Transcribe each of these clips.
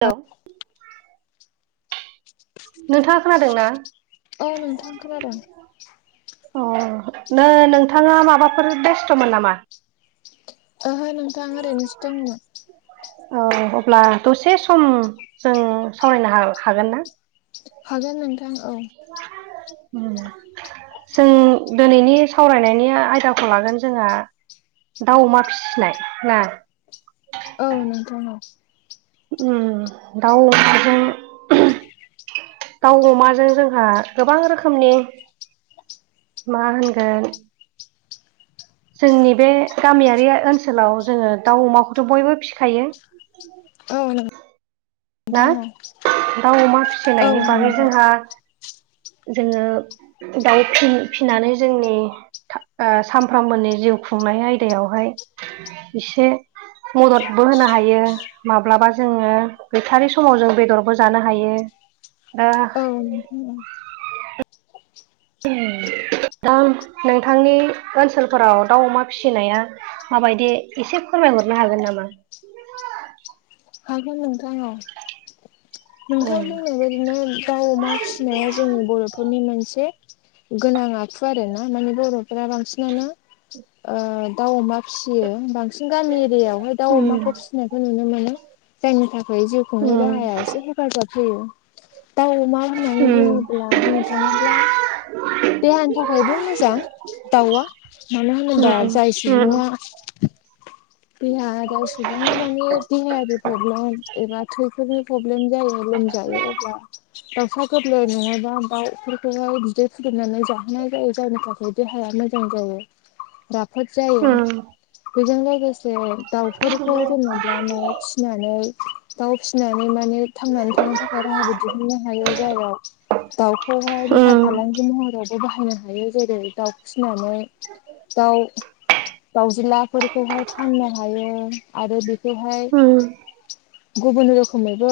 औ नोंथाङा खोनादों ना? औ नोंथां खोनादों। अ' नो नोंथाङा माबाफोर बेस्थ'मोन नामा? ओहो नोंथां ओरैनोसो दंमोन। औ अब्ला दसे सम जों सावरायनो हा हागोन ना? हागोन नोंथां औ। उम जों दिनैनि सावरायनायनि आयदाखौ लागोन जोंहा दाउ, अमा फिनाय ना। औ नोंथां औ। उम दाउ, अमाजों दाउ, अमाजों जोंहा गोबां रोखोमनि मा होनगोन जोंनि बे गामियारि ओनसोलाव जोङो दाउ, अमाखौथ' बयबो फिखायो। औ ना नोंथां औ दाउ, अमा औ फिसिनायनि बागै नोंथां जोंहा जोङो दाउ फि-फिनानै जोंनि था ओ सामफ्रोमबोनि जिउ खुंनाय आयदायावहाय एसे मददबो होनो हायो। माब्लाबा जोङो गैथारि समाव जों बेदरबो जानो हायो। ओ हायोमोथ' आरो उम दा नोंथांनि ओनसोलफोराव दाउ, अमा फिनाया माबायदि एसे फोरमायहरनो हागोन नामा? हागोन नोंथां औ। नोंथां ओम बुंनाय बाय दिनो दाउ, अमा फिनाया जोंनि बर'फोरनि मोनसे गोनां आखु आरोना माने बर' दा बांसिनानो ओ दाउ अमा फिसियो बां सिन गामि एरियायावहाय दाउ अमाखौ फिसिनायखौ नुनो मोनो। जायनि थाखाय जिउ खुंनाय ओम राहाया एसे हेफाजाब होयो। दाव अमा होननानै ओम बुङोब्ला बुंनो थाङोब्ला देहानि थाखायबो मोजां। दावा मानो होनोबा ओम जाय ओम सुबुङा देहा गाव सुबुंआ माने देहायारि प्रब्लेम खिथ एबा थैफोरनि प्रब्लेम जायो लोमजायो अब्ला दाउसा गोरलै नङाबा दाउफोरखौहाय बिदै फुदुंनानै जाहोनाय जायो। जायनि थाखाय खौ देहाया मोजां जायो। राफ फोद जायो बेजों लोगोसे दाउफोरखौ जेनेबा न'आव फिसि नानै दाउ फिसिनानै माने थांनानै थानो थाखाय राहाबो दिहुननो हायो। जेराव दाउखौहाय ओम बेफार फालांगि महरावबो बाहायनो हायो। जेरै दाउ फिसिनानै दाउ दाउज्लाफोरखौहाय फाननो हायो आरो बेखौहाय ओम गुबुन रोखोमैबो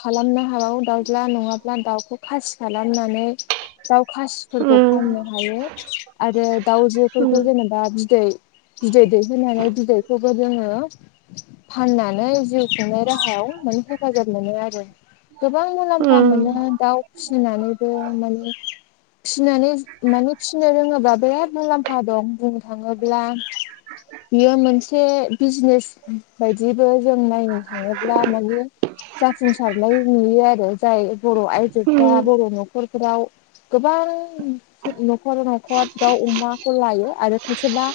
खालामनो हाबावो दाउज्ला नङाब्ला दाउखौ खासि खालामनानै दाउ खासि फोरखौ ओम फाननो हायो आरो दाउजोफोरखौ जों बा बिदै बिदै दैहोनानै बिदैखौबो जोङो फाननानै जिउ खुंनाय राहायाव माने हेफाजाब मोनो आरो। गोबां मुलाम्फा ओम मोनो दाउ फिसिनानैबो माने फिसिनानै माने फिसिनो रोङोबा बिराद मुलाम्फा दं बुंनो थाङोब्ला बियो मोनसे बिजनेस बायदिबो जों नायनो थाङोब्ला माने जाफुंसारनाय नुयो आरो। जाय बर' आयजोफ्रा ओम बर' न'खरफोराव गोबां न'खर न'खर दाउ अमाखौ लायो आरो खायसेबा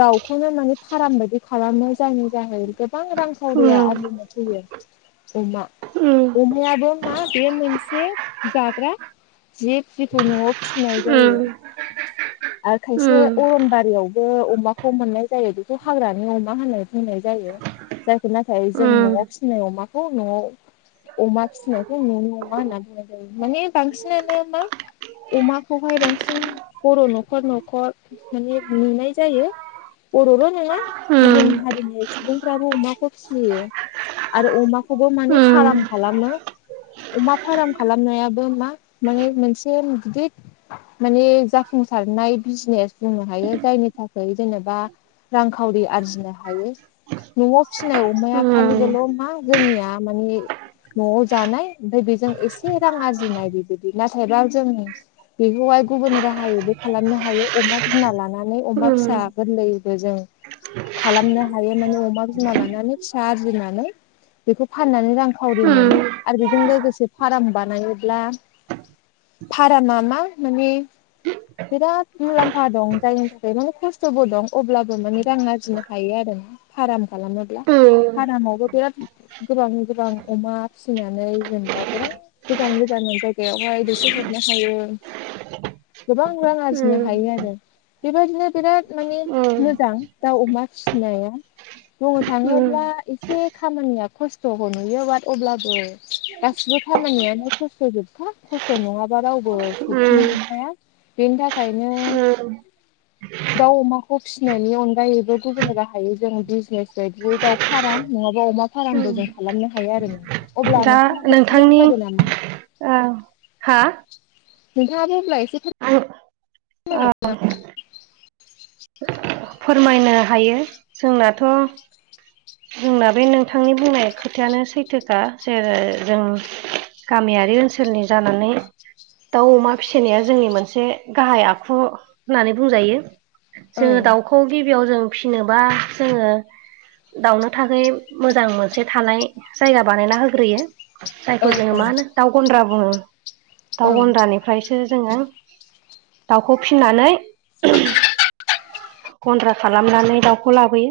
दाउखौनो माने फार्म बायदि खालामो जायनि जाहै गोबां रांखावरिया ओम आरजिनो फैयो अमा ओम अमायाबो मा बे मोनसे जाग्रा जिब जिखौ न'आव फिनाय जायो। आरो खायसे अरनबारियावबो अमाखौ मोननाय जायो। बेखौ हाग्रानि अमा होनना बुंनाय जायो। जायखौ नाथाय जों न'आव फिसिनाय अमाखौ न'आव अमा फिनायखै न'नि अमा होनना बुंनाय जायो। माने बांसिनानो मा अमाखौहाय बांसिन बर' न'खर न'खर माने नुनाय जायो। बर'ल' नङा गुबुन हारिनि सुबुंफ्राबो अमाखौ फिसियो। आरो अमाखौबो माने फाराम खालामनो अमा फार्म खालामनायाबो मा माने मोनसे गिदिर माने जाफुंसारनाय बिजनेस बुंनो हायो। जायनि थाखाय जेनेबा रांखावरि आरजिनो हायो। न'आव फिसिनाय अमाया खालिबोल' मा जोंनिया माने न'आव जानाय ओमफ्राय बेजों एसे रां आरजिनाय बिबायदि नाथायबा जों बेखौहाय गुबुन राहायैबो खालामनो हायो। अमा बिमा लानानै अमा फिसा गोरलैबो जों खालामनो हायो माने अमा बिमा लानानै फिसा आरजिनानै बेखौ फाननानै रांखावरि मोनो आरो बेजों लोगोसे फार्म बानायोब्ला फारामा मा माने बिराद मुलाम्फा दं जायनि थाखाय माने खस्थ'बो दं अब्लाबो माने रां आरजिनो हायो आरो ना फाराम खालामोब्ला। फारामावबो बिराद गोबां गोबां अमा फिसिनानै जेनेबा गोबां गोजान गोजान जायगायावहाय दैथायहरनो हायो गोबां रां आरजिनो हायो आरो। बेबायदिनो बिराद मानि मोजां दा अमा फिसिनाया बुंनो थाङोब्ला एसे खामानिया खस्थ'खौ नुयो बाट अब्लाबो गासिबो खामानियानो खस्थ' जोबखा, खस्थ' नङाबा रावबो सौसिनो हाखाया। बेनि थाखायनो [inaudible] दाउ अमाखौ फिसिनायनि अनगायैबो गुबुन राहायै जों बिजनेस बायदियै दाउ फार्म नङाबा अमा फारामबो जों खालामनो हायो आरो नोंथां। अब्ला दा नोंथाङाबो एसे नोंथांनि फोरमायदो नामा? ओ हा नोंथाङाबो अब्ला एसे फोर आं ओ मायलांदो नामा? फोरमायनो हायो। जोंनाथ' जोंना बे नोंथांनि बुंनाय खोथायानो सैथोखा जेरै जों गामियारि ओनसोलनि जानानै दाउ अमा फिसिनाया जोंनि मोनसे गाहाइ आखु होननानै बुंजायो। औ जोङो दाउखौ गिबियाव जों फिसिनोबा जोङो दाउनो थाखै मोजां मोनसे थानाय जायगा बानायना होग्रोयो। जायखौ औ जोङो औ मा होनो दाउ गन्द्रा बुङो। दाउ औ गन्द्रानि ओमफ्रायसो जोङो दाउखौ फिनानै गन्द्रा खालामनानै दाउखौ लाबोयो।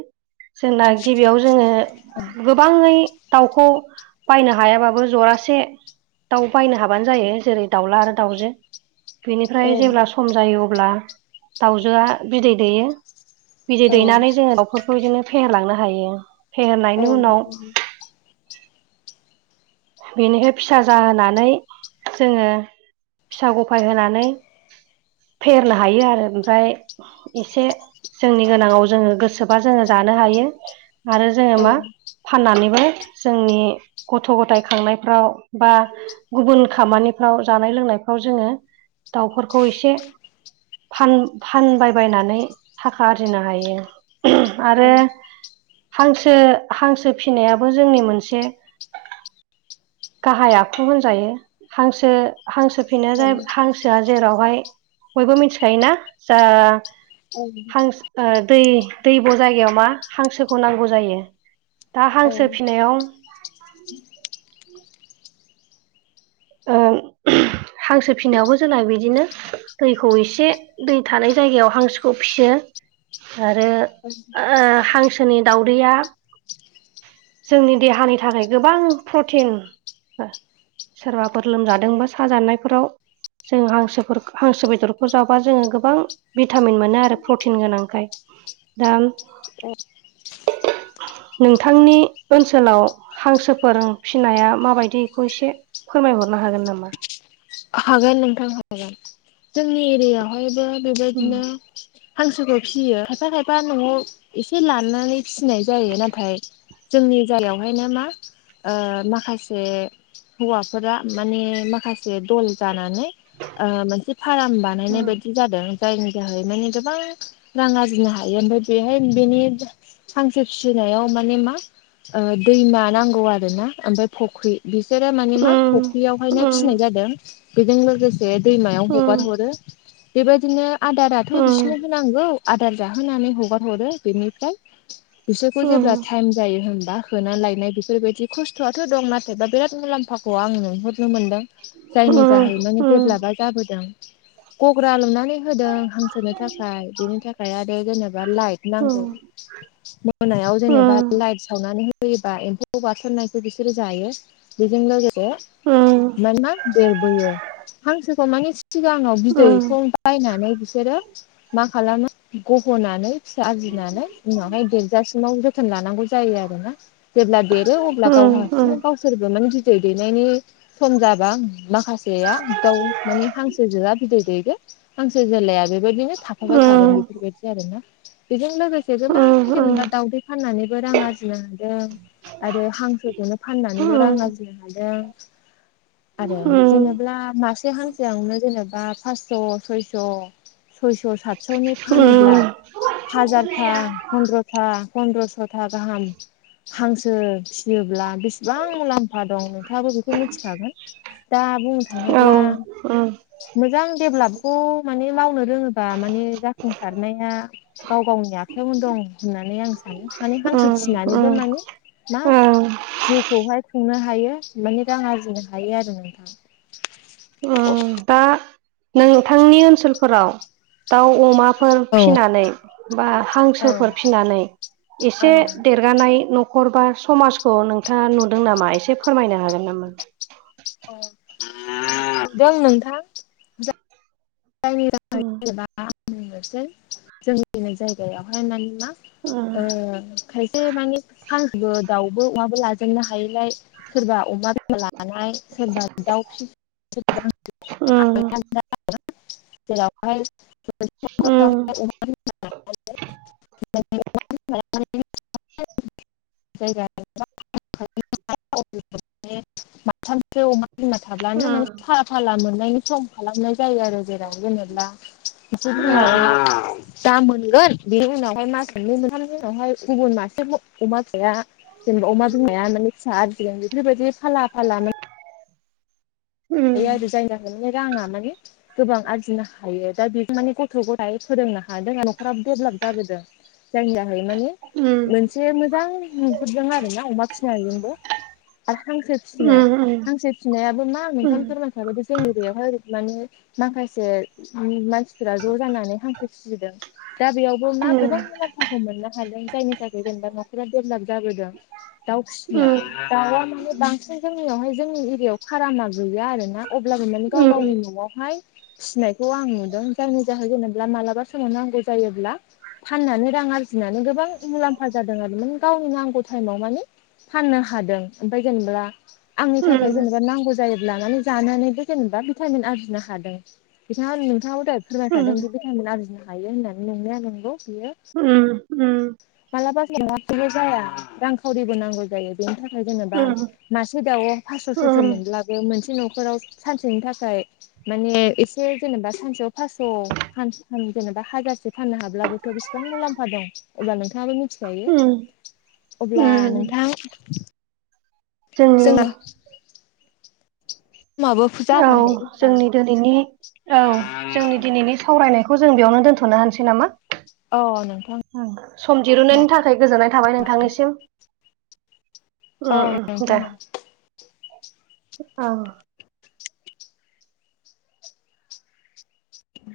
जोंना गिबियाव जोङो गोबाङै दाउखौ बायनो हायाबाबो जरासे दाउ बायनो हाबानो जायो जेरै दाउला आरो दाउजो। औ बिनिफ्राय जेब्ला सम जायो अब्ला दाउजोआ बिदै दैयो। बिजदै दैनानै जोङो दाउफोरखौ बिदिनो फेहेरलांनो हायो। फेहेरनायनि उनाव बेनिफ्राय फिसा जाहोनानै जोङो फिसा गफाय होनानै फेहेरनो हायो आरो, ओमफ्राय एसे जोंनि गोनाङाव जोङो गोसोबा जोङो जानो हायो आरो जोङो मा फाननानैबो जोंनि गथ' गथाय खांनायफ्राव बा गुबुन खामानिफ्राव, जानाय लोंनायफ्राव जोङो दाउफोरखौ एसे फान फानबायबायनानै थाखा आरजिनो हायो आरो हांसो, हांसो फिनायाबो जोंनि मोनसे गाहाइ आखु होनजायो। हांसो हांसो फिनाया जा हांसो आ जेरावहाय बयबो मिथिखायोना जा हांसो ओ दै दैब' जायगायाव मा हांसोखौ नांगौ जायो। दा औ औ हांसो फिनायाव ओ हांसो फिनायावबो जोंना बिदिनो दैखौ एसे दै थानाय जायगायाव हांसोखौ फियो आरो ओ हांसो नि दाउदैया जोंनि देहानि थाखाय गोबां प्रटिन, सोरबाफोर लोमजादोंबा साजानायफोराव जों हांसोफोर हांसो बेदरखौ जाबा जोङो गोबां भिटामिन मोनो आरो प्रटिन गोनांखाय। दा नोंथांनि ओनसोलाव हांसोफोर फिसिनाया माबायदि इखौ एसे फोरमायहरनो हागोन नामा? हागोन नोंथां हागोन। जोंनि एरियायावहायबो उम बेबायदिनो हांसोखौ फियो, खायफा खायफा न'आव एसे लानानै फिनाय जायो नाथाय जोंनि जायगायावहायनो मा ओ माखासे हौवाफोरा माने माखासे दल जानानै ओ मोनसे फाराम बानायनाय बायदि जादों जायनि जाहै माने गोबां रां आरजिनो हायो। ओमफ्राय बेहाय बेनि हांसो फिसिनायाव माने मा दैमा नांगौ आरोना, ओमफ्राय फुख्रि। बिसोरो माने मा उम उम फुख्रियावहायनो फिसिनाय जादों। बेजों लोगोसे दैमायाव उम हगार हरो। बेबायदिनो आदाराथ' उम बिसिनो होनांगौ। आदार जाहोनानै हगार हरो बेनिफ्राय बिसोरखौ उम जेब्ला टाइम जायो होनबा फोनाय लायनाय बेफोरबायदि खस्थ'आथ' दं नाथायबा बिराद मुलाम्फाखौ आं नुहरनो मोनदों उम जायनि जाहै माने उम ेभेलपा जाबोदों गग्रा लुनानै होदों हां सोनो थाखाय बिनि थाखाय आरो जेनेबा लाइट नांगौ मोनायाव उम जेनेबा लाइट सावनानै होयोबा एम्फौ बार सोननायखौ बिसोरो जायो। बेजों लोगोसे मानोना देरबोयो हांसोखौ मानि सिगाङाव उम बिदैखौ बायनानै बिसोरो मा खालामो गह'नानै फिसा आरजिनानै उनावहाय देरजासिमाव जोब जोथोन लानांगौ जायो आरोना जेब्ला देरो अब्ला गाव उम हारसिंनो गाव सोरबा माने बिदै दैनायनि सम जाबा माखासे हांसेआ दाउ माने हांसो जोआ बिदै दैदो हांसो जोलाया बेबायदिनो थाफाबाय थागोन बेफोरबायदि आरो ना बेजों लोगोसे गोबां जेनेबा दाउदै फाननानैबो रां आरजिनो हादों आरो हांसोखौनो फाननानै' रां उम आरजिनो हादों आरो उम जेनेबा मासे हान्सायावनो जेनेबा फासस' सयस' सयस' सातस'नि फानोब्ला उम हाजारथा फन्द्रथा फन्दद्रस' था गाहाम हांसो फियोब्ला बेसेबां मुलाम्फा दं नोंथाङाबो बेखौ मिथिखागोन दा बुंनो औ थाङोब्ला ओम मोजां डेभेलपखौ माने मावनो रोङोबा बा माने जाफुंसारनाया गाव गावनि आखायावनो दं होननानै आं सानो माने हांसो फिनानैबो माने मा जिउखौहाय खुंनो हायो माने रां आरजिनो हायो आरो [inaudible] ओ दा नोंथांनि ओनसोलफोराव दाउ अमा फोर औ फिसिनानै बा औ हांसोफोर फिनानै एसे औ जगानाय न'खर बा समाजखौ नोंथाङा नुदों नामा एसे फोरमायनो हागोन नामा? [unintelligible] औ जों नोंथां जायनि थाखाय उम जेनेबा आं बुंनोसै जोंनि जायगायावहाय मानि मा ओ खायसे माने हांसोबो दाउबो अमाबो लाजोबो नो हायैलाय सोरबा अमा लानाय सोरबा दाउ फिसि उम [unintelligible] उम [unintelligible] [unintelligible] [unintelligible] बिमा उम थाब्लानो माने फाला फाला मोननायनि सम खालामनाय जायो आरो जेराव जेनेब्ला औ [unintelligible] दाम मोनगोन बेनि उनावहाय मास मोननै मोनथामनि उनावहाय गुबुन मासे अमा फिनाया जेनेबा अमा बिमाया माने फिसा आरजिगोन बेफोरबायदि फाला फाला उम बे जाय जागोनलै राङा माने गोबां आरजिनो हायो दा बेखौ माने गथ' गथाय फोरोंनो हादों आरो न'खराबो डेभेलप जाबोदों जायनि थाखाय माने उम मोनसे मोजां नुदों आरोना अमा फिसिनायजोंबो आरो हांसो उम फिसिनाय उम हांसो फिनायाबो मा मोन उम ओंखाम फोरमान थाब जोंनि बेयावहाय माने माखासे मानसि फ्रा ज' जानानै हांसो फिसिदों दा बेयावबो मा गोबां मुलाम्फा खौ मोननो हादों जायनि थाखाय जेनेबा न'खरा डेभलप जाबोदों दाउ फिसिनाय दावआ माने बांसिन जोंनियावहाय जोंनि एरियायाव फारामा गैया आरो ना अब्लाबो माने गाव गावनि उम न'आवहाय फिनायखौ आं नुदों जायनि जाहो जेनेबा मालाबा सों नांगौ जायोब्ला फाननानै रां आरजिनानै गोबां मुलाम्फा जादों आरो माने गावनो नांगौ टाइमाव माने फाननो हादों ओमफ्राय जेनेबा आंनि थाखाय उम जेनेबा नांगौ जायोब्ला माने जानानैबो जेनेबा भिटामिन आरजिनो हादों बिथाङा नोंथाङाबो दहाय उम फोरमायखादोंदि भिटामिन आरजिनो हायो होननानै नोंनाया नंगौ बियो। उम उम मालाबा जेंनाखौबो जाया रांखावरिबो नांगौ जायो बेनि थाखाय जेनेबा उम मासे दाउ फास्स' सयस' उम मोनब्लाबो मोनसे न'खराव सानसेनि थाखाय माने एसे जेनेबा सानसेयाव फास्स' जेनेबा हाजारसे फाननो हाब्लाबोथ' बिसिबां मुलाम्फा दं। अब्ला नोंथाङाबो उम मिथिखायो अब्ला उम नोंथां जोंनि [unintelligible] [inaudible] माबो औ जोंनि दिनैनि औ जोंनि दिनैनि सावरायनाय खौ जों बेयावनो दोनथ'नो हानोसै नामा? औ नोंथां। सम दिरुनायनि थाखाय गोजोननाय थाबाय नोंथांनिसिम। औ उम-उम दे नोंथां औ।